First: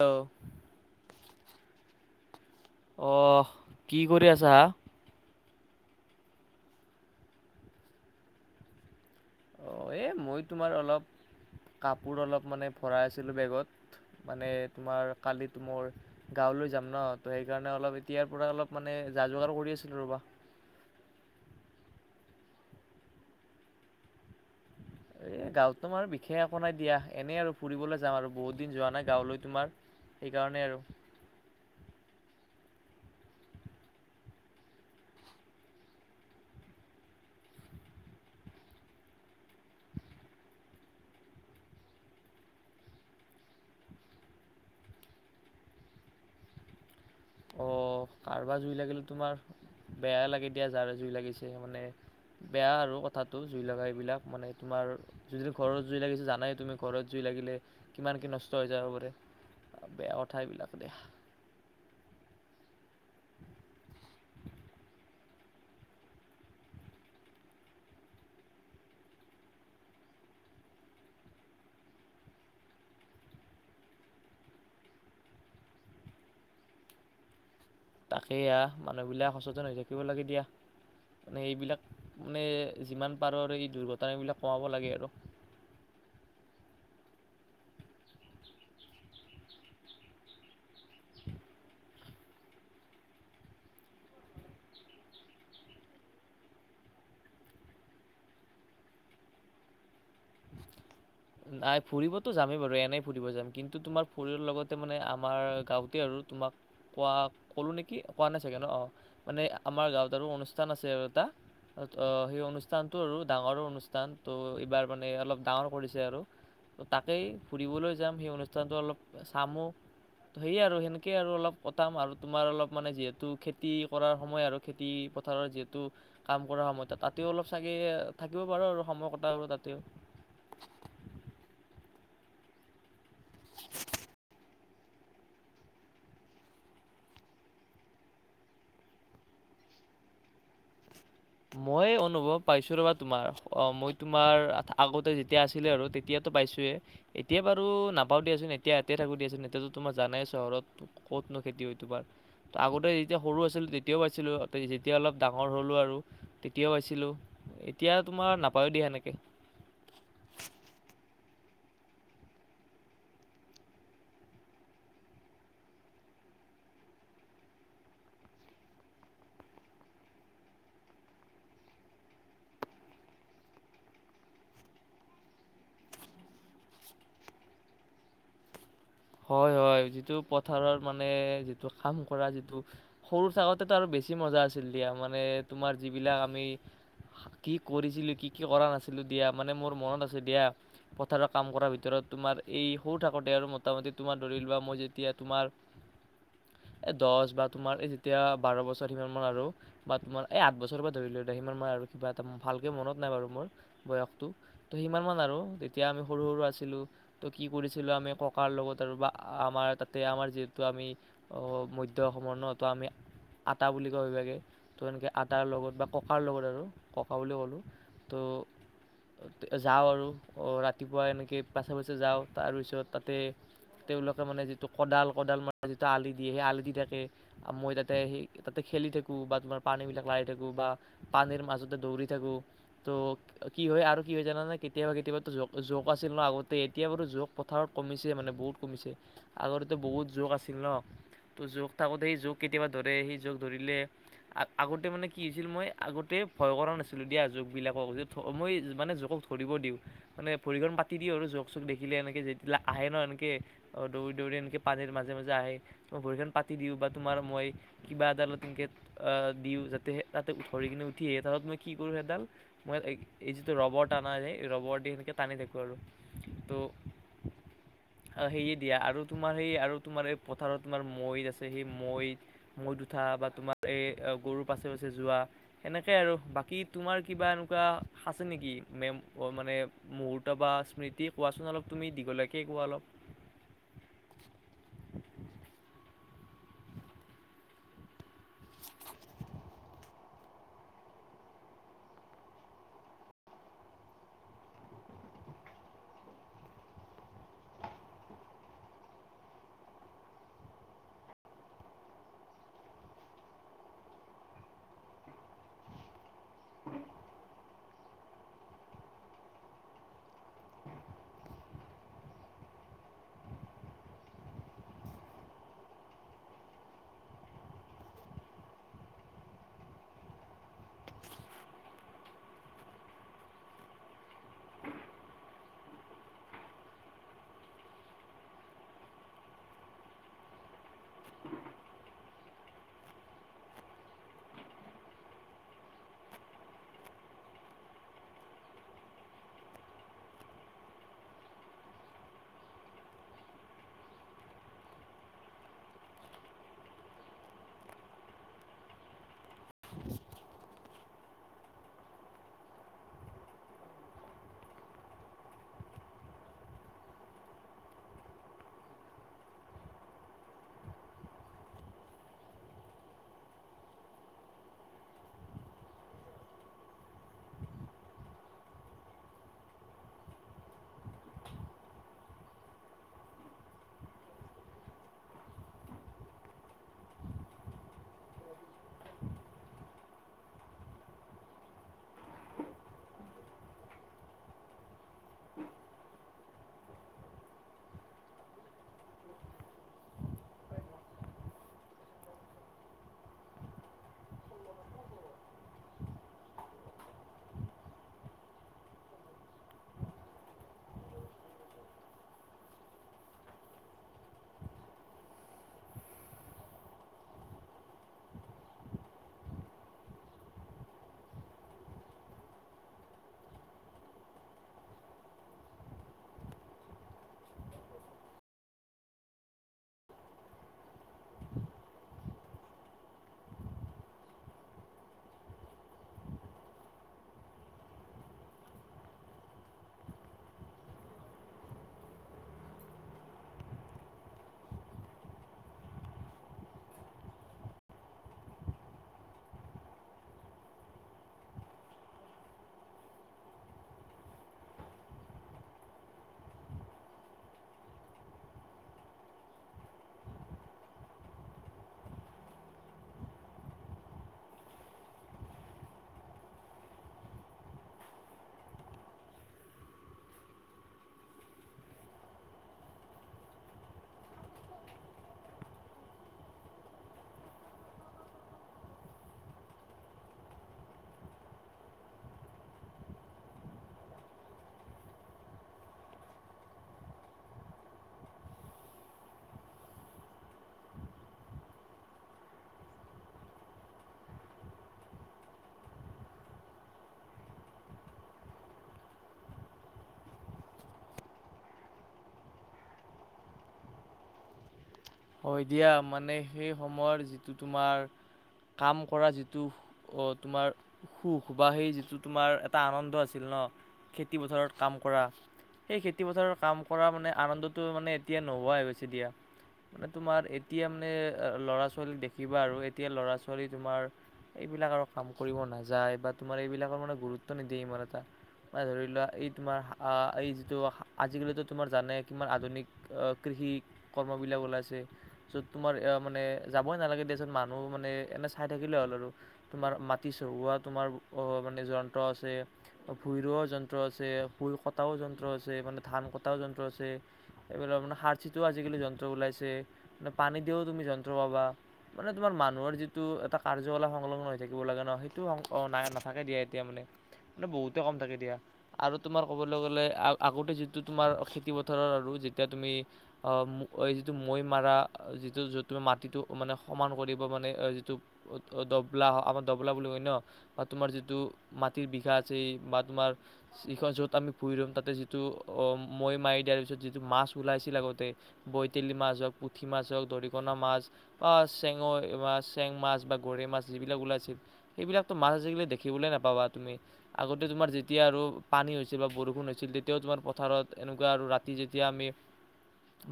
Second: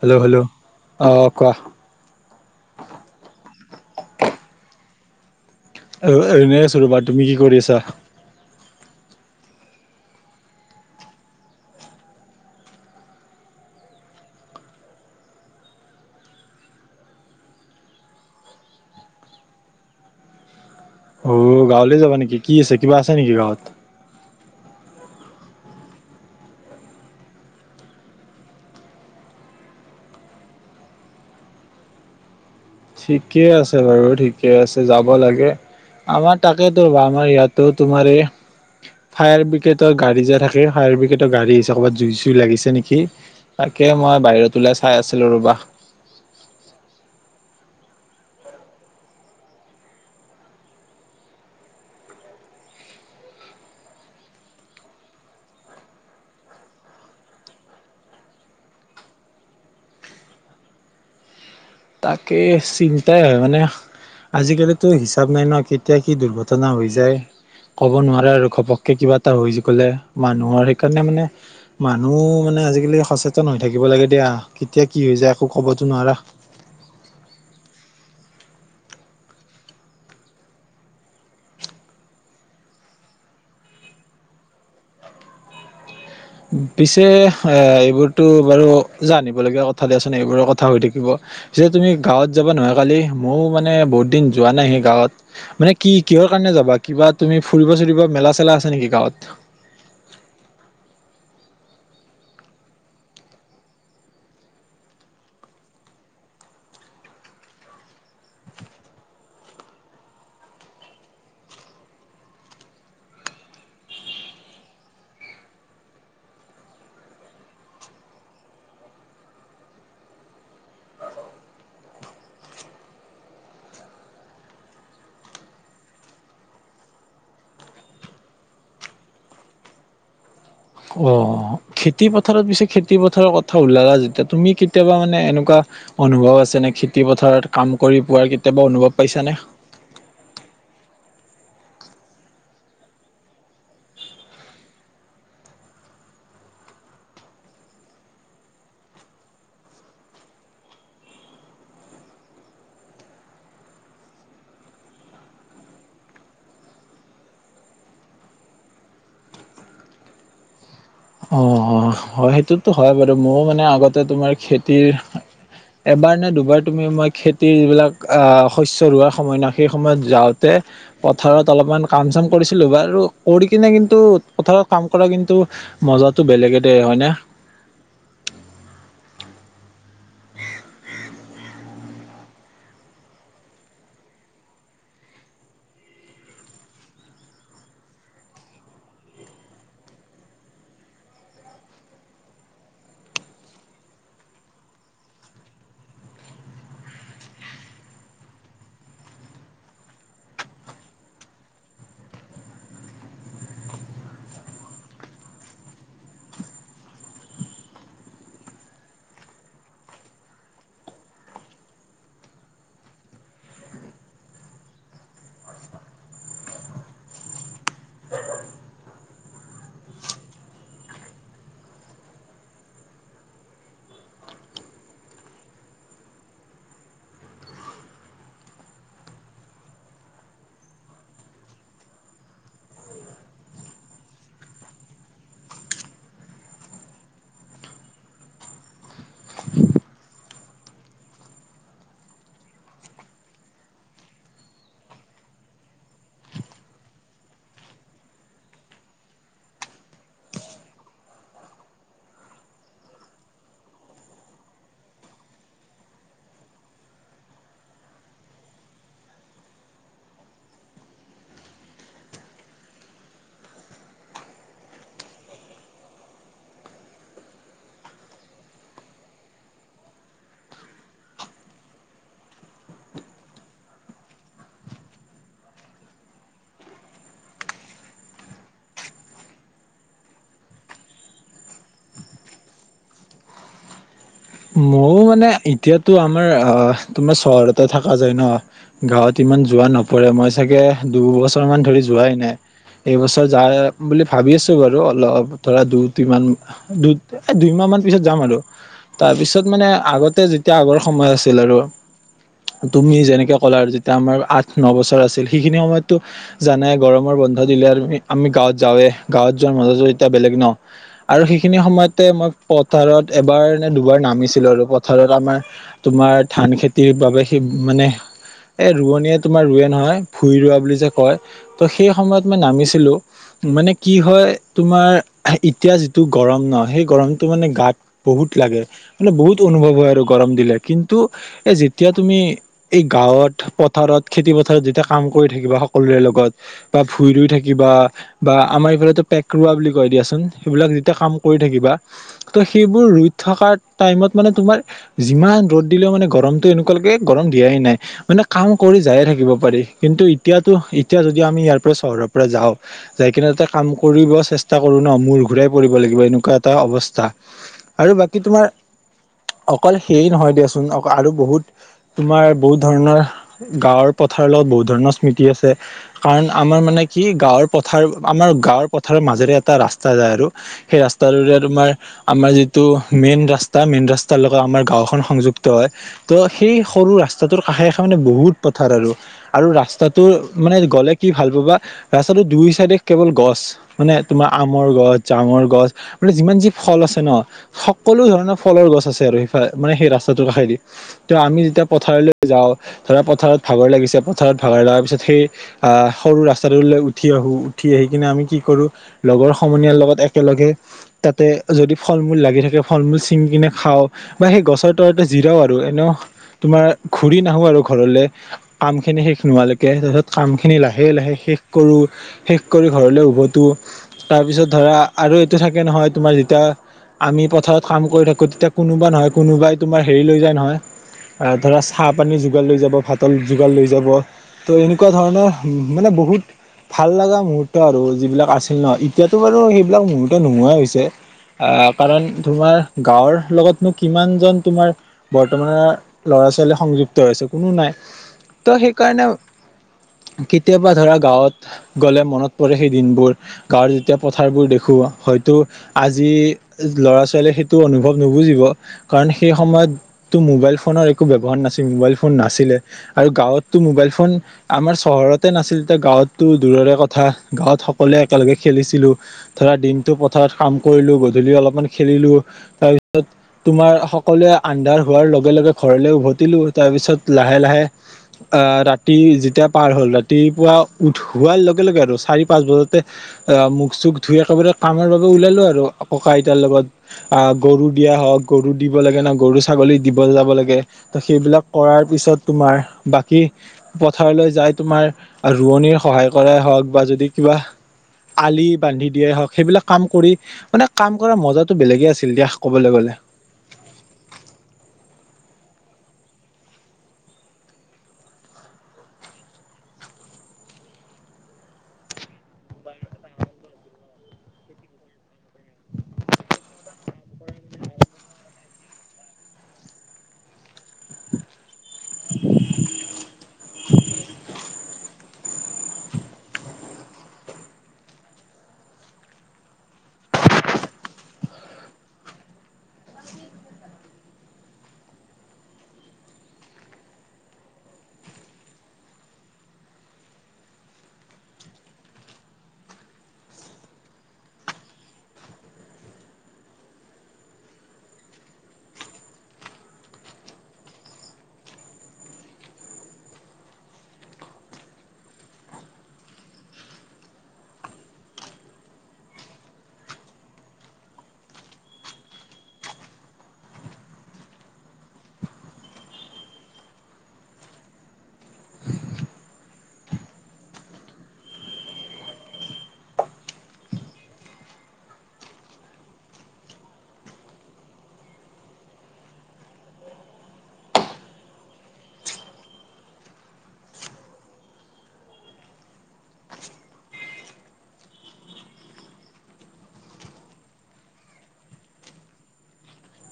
Hello hello অ' কোৱা। অ' কি কৰি আছা? অ' এনেই আছো ৰ'বা তুমি কি কৰি আছা? অ' এই মই তোমাৰ অলপ কাপোৰ অলপ মানে ভৰাই আছিলোঁ বেগত। মানে তোমাৰ কালিত ত মোৰ গাঁৱলৈ যাম ন ত সেইকাৰণে অলপ এতিয়াৰ পৰা অলপ মানে যা যোগাৰ কৰি আছিলো ৰবা। অ' গাঁৱলৈ যাবা নেকি কি আছে কিবা আছে নেকি গাঁৱত? [inaudible] এই গাঁৱতোমাৰ বিশেষ একো নাই দিয়া এনেই আৰু ফুৰিবলৈ যাম আৰু বহুত দিন যোৱা নাই গাঁৱলৈ তোমাৰ। সেইকাৰণে আৰু ঠিকে আছে বাৰু ঠিকে আছে যাব লাগে আমাৰ তাকেইেতোব আমাৰ ইয়াতো তোমাৰ এই ফায়াৰ ব্ৰিগেডৰ গাড়ী যে থে ফায়াৰ ব্ৰগেড গাড়ী ক'ৰবাত জুইুই লাগিছে নেকি। তাকে মই বাহিৰত ওলাই চাই আছিলো ৰবা। অ' কাৰোবাৰ জুই লাগিলে তোমাৰ বেয় লাগে দিয়া যাৰে জুই লাগিছে মানে বেয়া আৰু কথাতটো জুই লগা এইবিলাক মানে তোমাৰ যদি ঘৰত জুই লাগিছে জানাই তুমি ঘৰত জুই লাগিলে কিমান কি নষ্ট হৈ যাব পাৰে। বেয়া কথা এইবিলাক দে। তাকে চিন্তাই হয় মানে আজিকালিতো হিচাপ নাই ন কেতিয়া কি দুৰ্ঘটনা হৈ যায়। ক'ব নোৱাৰে আৰু ঘপককে কিবা এটা হৈ গ'লে মানুহৰ সেইকাৰণে মানে মানুহ মানে আজিকালি সচেতন হৈ থাকিব লাগে দিয়া কেতিয়া কি হৈ যায় একো কবতো নোৱাৰা। তাকেইয়া মানুহবিলাক সচেতন হৈ থাকিব লাগে দিয়া। মানে এইবিলাক মানে যিমান পাৰোঁ আৰু এই দুৰ্ঘটন এইবিলাক কমাব লাগে আৰু। পিছে এ এইবোৰতো বাৰু জানিব লগগীয়া কথা দিয়াচোন এইবোৰ ক কথা হৈ থাকিব পিছে তুমি গাঁৱত যাব নোৱাৰয় কালি ময়ো মানে বহুত দিন যোৱা নাই সেই গাঁৱত। মানে কি কিহৰ কাৰণে যাবা? কিবা তুমি ফুৰিব চুৰিব, মেলা চেলা আছে নেকি গাঁৱত? [inaudible] নাই ফুৰিবতো যামেই বাৰু, এনেই ফুৰিব যাম কিন্তু তোমাৰ ফুৰিৰ লগতে মানে আমাৰ গাঁওত তে আৰু তোমাক। কোৱা, ক'লো নেকি? কোৱা নাই চাগে ন, অ'। মানে আমাৰ গাঁৱত আৰু অনুষ্ঠান আছে আৰু এটা। অ' হেই অনুষ্ঠানটো আৰু ডাঙৰো অনুষ্ঠান, ত' এইবাৰ মানে অলপ ডাঙৰ কৰিছে আৰু। ত' তাকেই ফুৰিবলৈ যাম, হেই অনুষ্ঠানটো অলপ চামো। ত' হেইয়ে আৰু হেনেকে আৰু অলপ কতাম আৰু তোমাৰ অলপ মানে যিহেতু খেতি কৰাৰ সময় আৰু। খেতি পথাৰৰ যিহেতু কাম কৰা সময়। তাত, তাতেই অলপ চাগে থাকিব পাৰোঁ আৰু সময় কটাও আৰু তাতেই। অ' খেতি পথাৰত পিছে খেতি পথাৰৰ কথা ওলালা যেতিয়া তুমি কেতিয়াবা মানে এনেকুৱা অনুভৱ আছে নে? খেতি পথাৰত কাম কৰি পোৱাৰ কেতিয়াবা অনুভৱ পাইছা নে? মই অনুভৱ পাইছোঁ ৰ'বা তোমাৰ। অ' মই তোমাৰ আ-আগতে যেতিয়া আছিলে আৰু তে তিয়াতো পাইছোৱে। এতিয়া বাৰু নাপাওঁ দিয়াচোন, এতিয়া ইয়াতে থাকো দিয়াচোন, এতিয়াতো তোমাৰ জানাই চহৰত ক'তনো খেতি হয় তোবাৰ। ত' আগতে যেতিয়া সৰু আছিলোঁ তেতিয়াও আছিলোঁ [unintelligible] যেতিয়া অলপ ডাঙৰ হ'লো আৰু তেতিয়াওঁ আছিলোঁ। এতিয়া তোমাৰ নাপাওঁ দিয়া এনেকে। অ' হয় হেটোতো হয় বাৰু। মও মানে আগতে তোমাৰ খেতিৰ এবাৰ নে দুবাৰ তুমি মই খেতিৰ যিবিলাক আ শস্য ৰোৱাৰ সময় না সেই সময়ত যাওঁতে পথাৰত অলপমান কাম চাম কৰিছিলোঁ। বাৰু কৰি কিনে কিন্তু পথাৰত কাম কৰা কিন্তু মজাটো বেলেগে দে হয় না? হয় হয় যিটো পথাৰত মানে যিটো কাম কৰা যিটো সৰু থাকোতেতো আৰু বেছি মজা আছিল দিয়া মানে তোমাৰ যিবিলাক আমি কি কৰিছিলি, কি কি কৰা নাছিলোঁ দিয়া মানে মোৰ [unintelligible] আছে দিয়া। পথাৰত কাম কৰাৰ ভিতৰত তোমাৰ এই সও থাকোতে আৰু ম মোটামুটি তোমাৰ ধৰি লোৱা মই যেতিয়া তোমাৰ এ দছ বা তোমাৰ এই যেতিয়া বাৰ বছৰ সিমান মান আৰু। বা তোমাৰ এই আঠ বছৰ পা ধৰি [unintelligible] সিমান মই আৰু কিবা এটা ভালকে মনত নাই বাৰু মোৰ বয়সটো। ত' সিমান মান আৰু তেতিয়া আমি সৰু সৰু আছিলোঁ ত' কি কৰিছিলোঁ আমি ক কাৰ লগত আৰু বা আমাৰ তাতে, আমাৰ যিহেতু, আমি অ' মধ্য অসমৰ ন, ত' আমি আটা বুলি কয় অইভাগে। ত' এনেকে আটাৰ লগত বা ককাৰ লগত আৰু, ককা বুলি ক'লোঁ ত' যাওঁ আৰু, অ' ৰাতিপুৱা এনেকে পাছে পাছে যাওঁ, তাৰপিছত তাতে তেওঁলোকে মানে যিটো কদাল কদাল [unintelligible] যিটো আলি দিয়ে, হে আলি দি থাকে। মই তাতে আহি, তাতে খেলি থাকোঁ বা তোমাৰ পানী বিলাক লাই থাকো বা পানীৰ মাজতে দৌৰি থাকোঁ। ত' কি হয় আৰু কি হয় জানানে? কেতিয়াবা কেতিয়াবা জ-জোক আছিল ন আগতে এতিয়া বাৰু জোক থাৱত কমিছে মানে বহুত কমিছে। আগতেতো বহুত জোক আছিল ন। তো জোক থাকোঁতে এই জোক কেতিয়াবা ধৰে আহি, জোক ধৰিলে আ-আগতে মানে কি হৈছিল মই আগতে ভয় কৰা নাছিলোঁ দিয়া জোকবিলাকক যে ভ, মই মানে জোকক ভৰিব দিওঁ, মানে ভৰিখন পাতি দিওঁ আৰু জোক চোক দেখিলে এনেকে যে বিলাক আহে ন এনকে, অ' দৌৰি দৌৰি এনকে পানীৰ মাজে মাজে আহে। অ' ভৰিখন পাতি দিওঁ বা তোমাৰ মই কিবা এডালত তেনকে আ দিওঁ যাতে হে, তাতে উ, ধৰি কিনে উঠি আহে তাহত মই কি কৰোঁ হেডাল মই এইক, এ যিটো ৰবৰ টানা হে, ৰবৰ দি হেনেকে টানি থাকোঁ আৰু ত' [inaudible] অ' হেয়ে দিয়া আৰু তোমাৰ হেই আৰু তোমাৰ এ পথাৰত তোমাৰ মৈ আছে হেই মৈ মৈত উঠা বা তোমাৰ এ আ গৰু পাছে পাছে যোৱা। এনেকে আৰু বাকী তোমাৰ কিবা এনেকুৱা সাছে নেকি মেম, অ' মানে মুহূৰ্ত বা স্মৃতি কোৱাচোন অলপ তুমি দীঘলীয়াকেই কোৱা অলপ। অ ', মানে, এতিয়াতো আমাৰ অ তোমাৰ চহৰতে থকা যায় ন গাঁৱত ইমান যোৱা নপৰে, মই চাগে দুবছৰ মান ধৰি যোৱাই নাই এইবছৰ যায় বুলি ভাবি আছো, বাৰু অলপ ধৰা দুটিমান দু এ দুইমাহ মান পিছত, যাম আৰু তাৰ পিছত মানে আগতে যেতিয়া আগৰ সময় আছিল আৰু তুমি যেনেকে ক'লা, আৰু যেতিয়া আমাৰ আঠ ন বছৰ আছিল সেইখিনি সময়ত জানে, গৰমৰ বন্ধ দিলে আমি আমি গাঁৱত যাওঁৱে গাঁৱত যোৱাৰ মাজতো, এতিয়া বেলেগ ন আৰু সেইখিনি সময়তে, মই পথাৰত এবাৰ নে দুবাৰ নামিছিলো আৰু ধলত আমাৰ, তোমাৰ ধান খেতিৰ বাবে সি মানে এ ৰুৱনীয়ে তোমাৰ ৰোৱে নহয়, ভূই ৰোৱা বুলি যে কয় ত' সেই সময়ত মই নামিছিলো মানে কি হয়, তোমাৰ এতিয়া যিটো গৰম ন সেই গৰমটো মানে গাত বহুত লাগে, মানে বহুত, অনুভৱ হয় আৰু গৰম দিলে কিন্তু এ যেতিয়া তুমি এই গাঁৱত, পথাৰত খেতি পথাৰত যেতিয়া কাম কৰি থাকিবা সকলোৰে লগত- বা ভুঁই ৰুই থাকিবা বা আমাৰ এইফালেটো পেক ৰোৱা বুলি কয় দিয়াচোন, সেইবিলাক যেতিয়া কাম কৰি থাকিবা ত' সেইবোৰ ৰুই থকা টাইমত মানে তোমাৰ যিমান ৰ'দ দিলেও মানে, গৰমটো এনেকুৱা লাগে গৰম দিয়াই নাই মানে, কাম কৰি যায়ে থাকিব পাৰি, কিন্তু এতিয়াতো এতিয়া যদি আমি ইয়াৰ পৰা চহৰৰ পৰা যাওঁ যাই কিনে, তাতে কাম কৰিব চেষ্টা কৰো ন, মূৰ ঘূৰাই পৰিব লাগিব, এনেকুৱা এটা অৱস্থা আৰু, বাকী তোমাৰ অকল সেই নহয় দিয়াচোন, অক আৰু বহুত তোমাৰ বহুত ধৰণৰ গাঁৱৰ পথাৰৰ লগত বহুত ধৰণৰ স্মৃতি আছে। কাৰণ, আমাৰ মানে কি গাঁৱৰ পথাৰ আমাৰ গাঁৱৰ পথাৰৰ মাজেৰে এটা ৰাস্তা যায় আৰু। সেই ৰাস্তাটোৰে, তোমাৰ আমাৰ যিটো মেইন ৰাস্তা মেইন ৰাস্তা তাৰ লগত আমাৰ গাঁওখন সংযুক্ত হয়। ত, সেই সৰু ৰাস্তাটোৰ কাষে কাষে মানে বহুত পথাৰ আৰু আৰু ৰাস্তাটোৰ মানে গ'লে কি ভাল পাবা, ৰাস্তাটো দুই চাইডে কেৱল গছ- মানে তোমাৰ, আমৰ গছ, জামৰ গছ, মানে যিমান যি ফল আছে ন সকলো, ধৰণৰ ফলৰ গছ আছে আৰু সেইফালে মানে সেই ৰাস্তাটোৰ কাষেদি। ত' আমি যেতিয়া পথাৰলৈ যাওঁ, ধৰা পথাৰত ভাগৰ লাগিছে, পথাৰত ভাগৰ লগাৰ পিছত সেই আহ সৰু ৰাস্তাটোলৈ উঠি আহো উঠি আহি কিনে আমি কি কৰো লগৰ সমনীয়াৰ লগত একেলগে তাতে যদি ফল মূল লাগি থাকে ফল মূল ছিঙি কিনে খাওঁ। বা সেই গছৰ তলতে জিৰাও, আৰু এনেও তোমাৰ ঘূৰি নাহো আৰু ঘৰলে কাম খিনি শেষ নোহোৱালৈকে, তাৰ পিছত কাম খিনি লাহে লাহে শেষ কৰো শেষ কৰি ঘৰলে উভতো। তাৰপিছত ধৰা, আৰু এইটো থাকে নহয়, তোমাৰ যেতিয়া আমি পথাৰত কাম কৰি থাকোঁ তেতিয়া। কোনোবা নহয় কোনোবাই তোমাৰ হেৰি লৈ যায় নহয়। ধৰা চাহপানী যোগাৰ, লৈ যাব ভাতৰ যোগাৰ লৈ যাব। ত এনেকুৱা ধৰণৰ মানে বহুত ভাল লগা মুহুৰ্ত, আৰু যিবিলাক আছিল ন এতিয়াতো বাৰু সেইবিলাক মুহৰ্ত নোহোৱাই হৈছে আহ কাৰণ তোমাৰ গাঁৱৰ লগতনো কিমান জন তোমাৰ বৰ্তমানৰ ল'ৰা ছোৱালী সংযুক্ত হৈ আছে কোনো নাই। ত' সেইকাৰণে কেতিয়াবা ধৰা গাঁৱত গলে মনত পৰে সেই দিনবোৰ। গাঁৱৰ যেতিয়া পথাৰবোৰ দেখো হয়তো আজি ল'ৰা ছোৱালীয়ে সেইটো অনুভৱ নুবুজিব কাৰণ সেই সময়ত তো মোবাইল ফোনৰ একো ব্যৱহাৰ নাছিল মোবাইল ফোন নাছিলে। আৰু গাঁৱততো মোবাইল ফোন আমাৰ চহৰতে নাছিল, যেতিয়া গাঁৱততো দূৰৰে কথা গাঁৱত সকলোৱে একেলগে খেলিছিলো। ধৰা দিনটো পথাৰত কাম কৰিলো, গধূলি অলপমান খেলিলো তাৰপিছত তোমাৰ সকলোৱে আন্ধাৰ হোৱাৰ লগে লগে ঘৰলে উভতিলো তাৰ পিছত লাহে লাহে আহ ৰাতি যেতিয়া পাৰ হ'ল ৰাতিপুৱা উঠোৱাল লগে লগে আৰু চাৰি পাঁচ বজাতে অ মুখ চুখ ধুই একেবাৰে কামৰ বাবে ওলালো আৰু ককা আইতাৰ লগত আহ গৰু দিয়া হওক গৰু দিব লাগে না গৰু ছাগলী দিব যাব লাগে ত সেইবিলাক কৰাৰ পিছত তোমাৰ বাকী পথাৰলৈ যাই তোমাৰ ৰোৱনিৰ সহায় কৰাই হওক বা যদি কিবা আলি বান্ধি দিয়াই হওক সেইবিলাক কাম কৰি মানে কাম কৰাৰ মজাটো বেলেগে আছিল দিয়া ক'বলৈ গ'লে হয় দিয়া মানে সেই সময়ৰ যিটো তোমাৰ কাম কৰা যিটো তোমাৰ সুখ বা সেই যিটো তোমাৰ এটা আনন্দ আছিল ন খেতি পথাৰত কাম কৰা সেই খেতিপথাৰৰ কাম কৰা মানে আনন্দটো মানে এতিয়া নোহোৱাই গৈ হৈছে দিয়া মানে তোমাৰ এতিয়া মানে ল'ৰা ছোৱাল দেখিবা আৰু এতিয়া ল'ৰা ছোৱালী তোমাৰ এইবিলাক আৰু কাম কৰিব নাযায় বা তোমাৰ এইবিলাকৰ মানে গুৰুত্ব নিদিয়ে ইমান এটা ম ধৰি লোৱা এই তোমাৰ এই যিটো আজিকালিো তোমাৰ জানে কিমান আধুনিক অ কৃষি কৰ্মবলাক ওলাইছে য'ত তোমাৰ এ মানে যাবই নালাগে দেত মানুহ মানে এনে চাই থাকিলে হ'ল আৰু তোমাৰ মাটি চহোৱা তোমাৰ আহ মানে যন্ত্ৰ আছে ভুই ৰৱা যন্ত্ৰ আছে ভুই কটাও যন্ত্ৰ আছে মানে ধান কটাও যন্ত্ৰ আছে এইবিলাক মানে সাৰ চিিতও আজিকালি যন্ত্ৰ ওলাইছে মানে পানী দিয়েও তুমি যন্ত্ৰ পাবা মানে তোমাৰ মানুহৰ যিটো এটা কাৰ্যকলাপ সংলগ্ন হৈ থাকিব লাগে ন সেইটো অ ন নাথাকে দিয়ে এতিয়া মানে মানে বহুতে কম থাকে দিয়া আৰু তোমাৰ ক'বলৈ গ'লে আগতে যিটো তোমাৰ খেতি পথাৰৰ আৰু যেতিয়া তুমি অ যিটো মৈ মাৰা যিটো য তুমি মাটিটো মানে সমান কৰিব মানে যিটো অ দবলা আমাৰ দবলা বুলি হয় ন বা তোমাৰ যিটো মাটিৰ বিঘা আছে বা তোমাৰ ইখন য'ত আমি পুৰি ৰম তাতে যিটো অ মৈ মাৰি দিয়াৰ পিছত যিটো মাছ ওলাইছিল আগতে বইতলি মাছ হওক পুঠি মাছ হওক দৰিকণা মাছ অ চেঙৰ বা চেং মাছ বা গৰৈ মাছ যিবিলাক ওলাইছিল সেইবিলাকতো মাছ আজিকালি দেখিবলৈ নাপাবা তুমি আগতে তোমাৰ যেতিয়া আৰু পানী হৈছিল বা বৰষুণ হৈছিল তেতিয়াও তোমাৰ পথাৰত এনেকুৱা আৰু ৰাতি ম আি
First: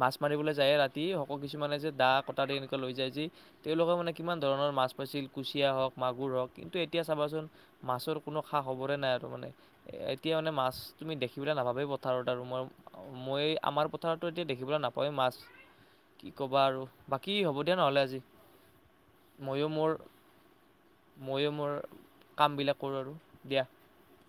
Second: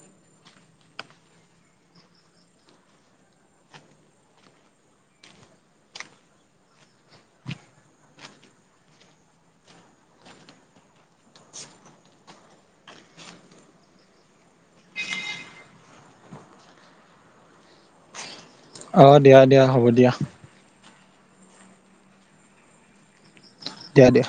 ম মাৰিবলৈ যায় ৰাতি সকলো কিছুমানে যে দা কটাৰ দি এনেকুৱৈ লৈ যায় যি তেওঁলোকৰ মানে কিমান ধৰণৰ মাছ পাইছিল কুচিয়া হওক মাগুৰ হওক কিন্তু এতিয়া চাবাচোন মাছৰ কোনো খা হবৰে নাই আৰু মানে এ এতিয়া মানে মাছ তুমি দেখিবলৈ নাভাবেই পথাৰত আৰু মই অ মই আমাৰ পথাৰতো এতিয়া দেখিবলৈ নাপাওঁ তই মাছ কি ক'বা আৰু বাকী হ'ব দিয়া নহ'লে আজি অ দিয়া দিয়া ময়ো হ'ব মোৰ দিয়া ময়ো মোৰ কামবিলাক কৰোঁ আৰু দিয়া তেয়া দেিয়া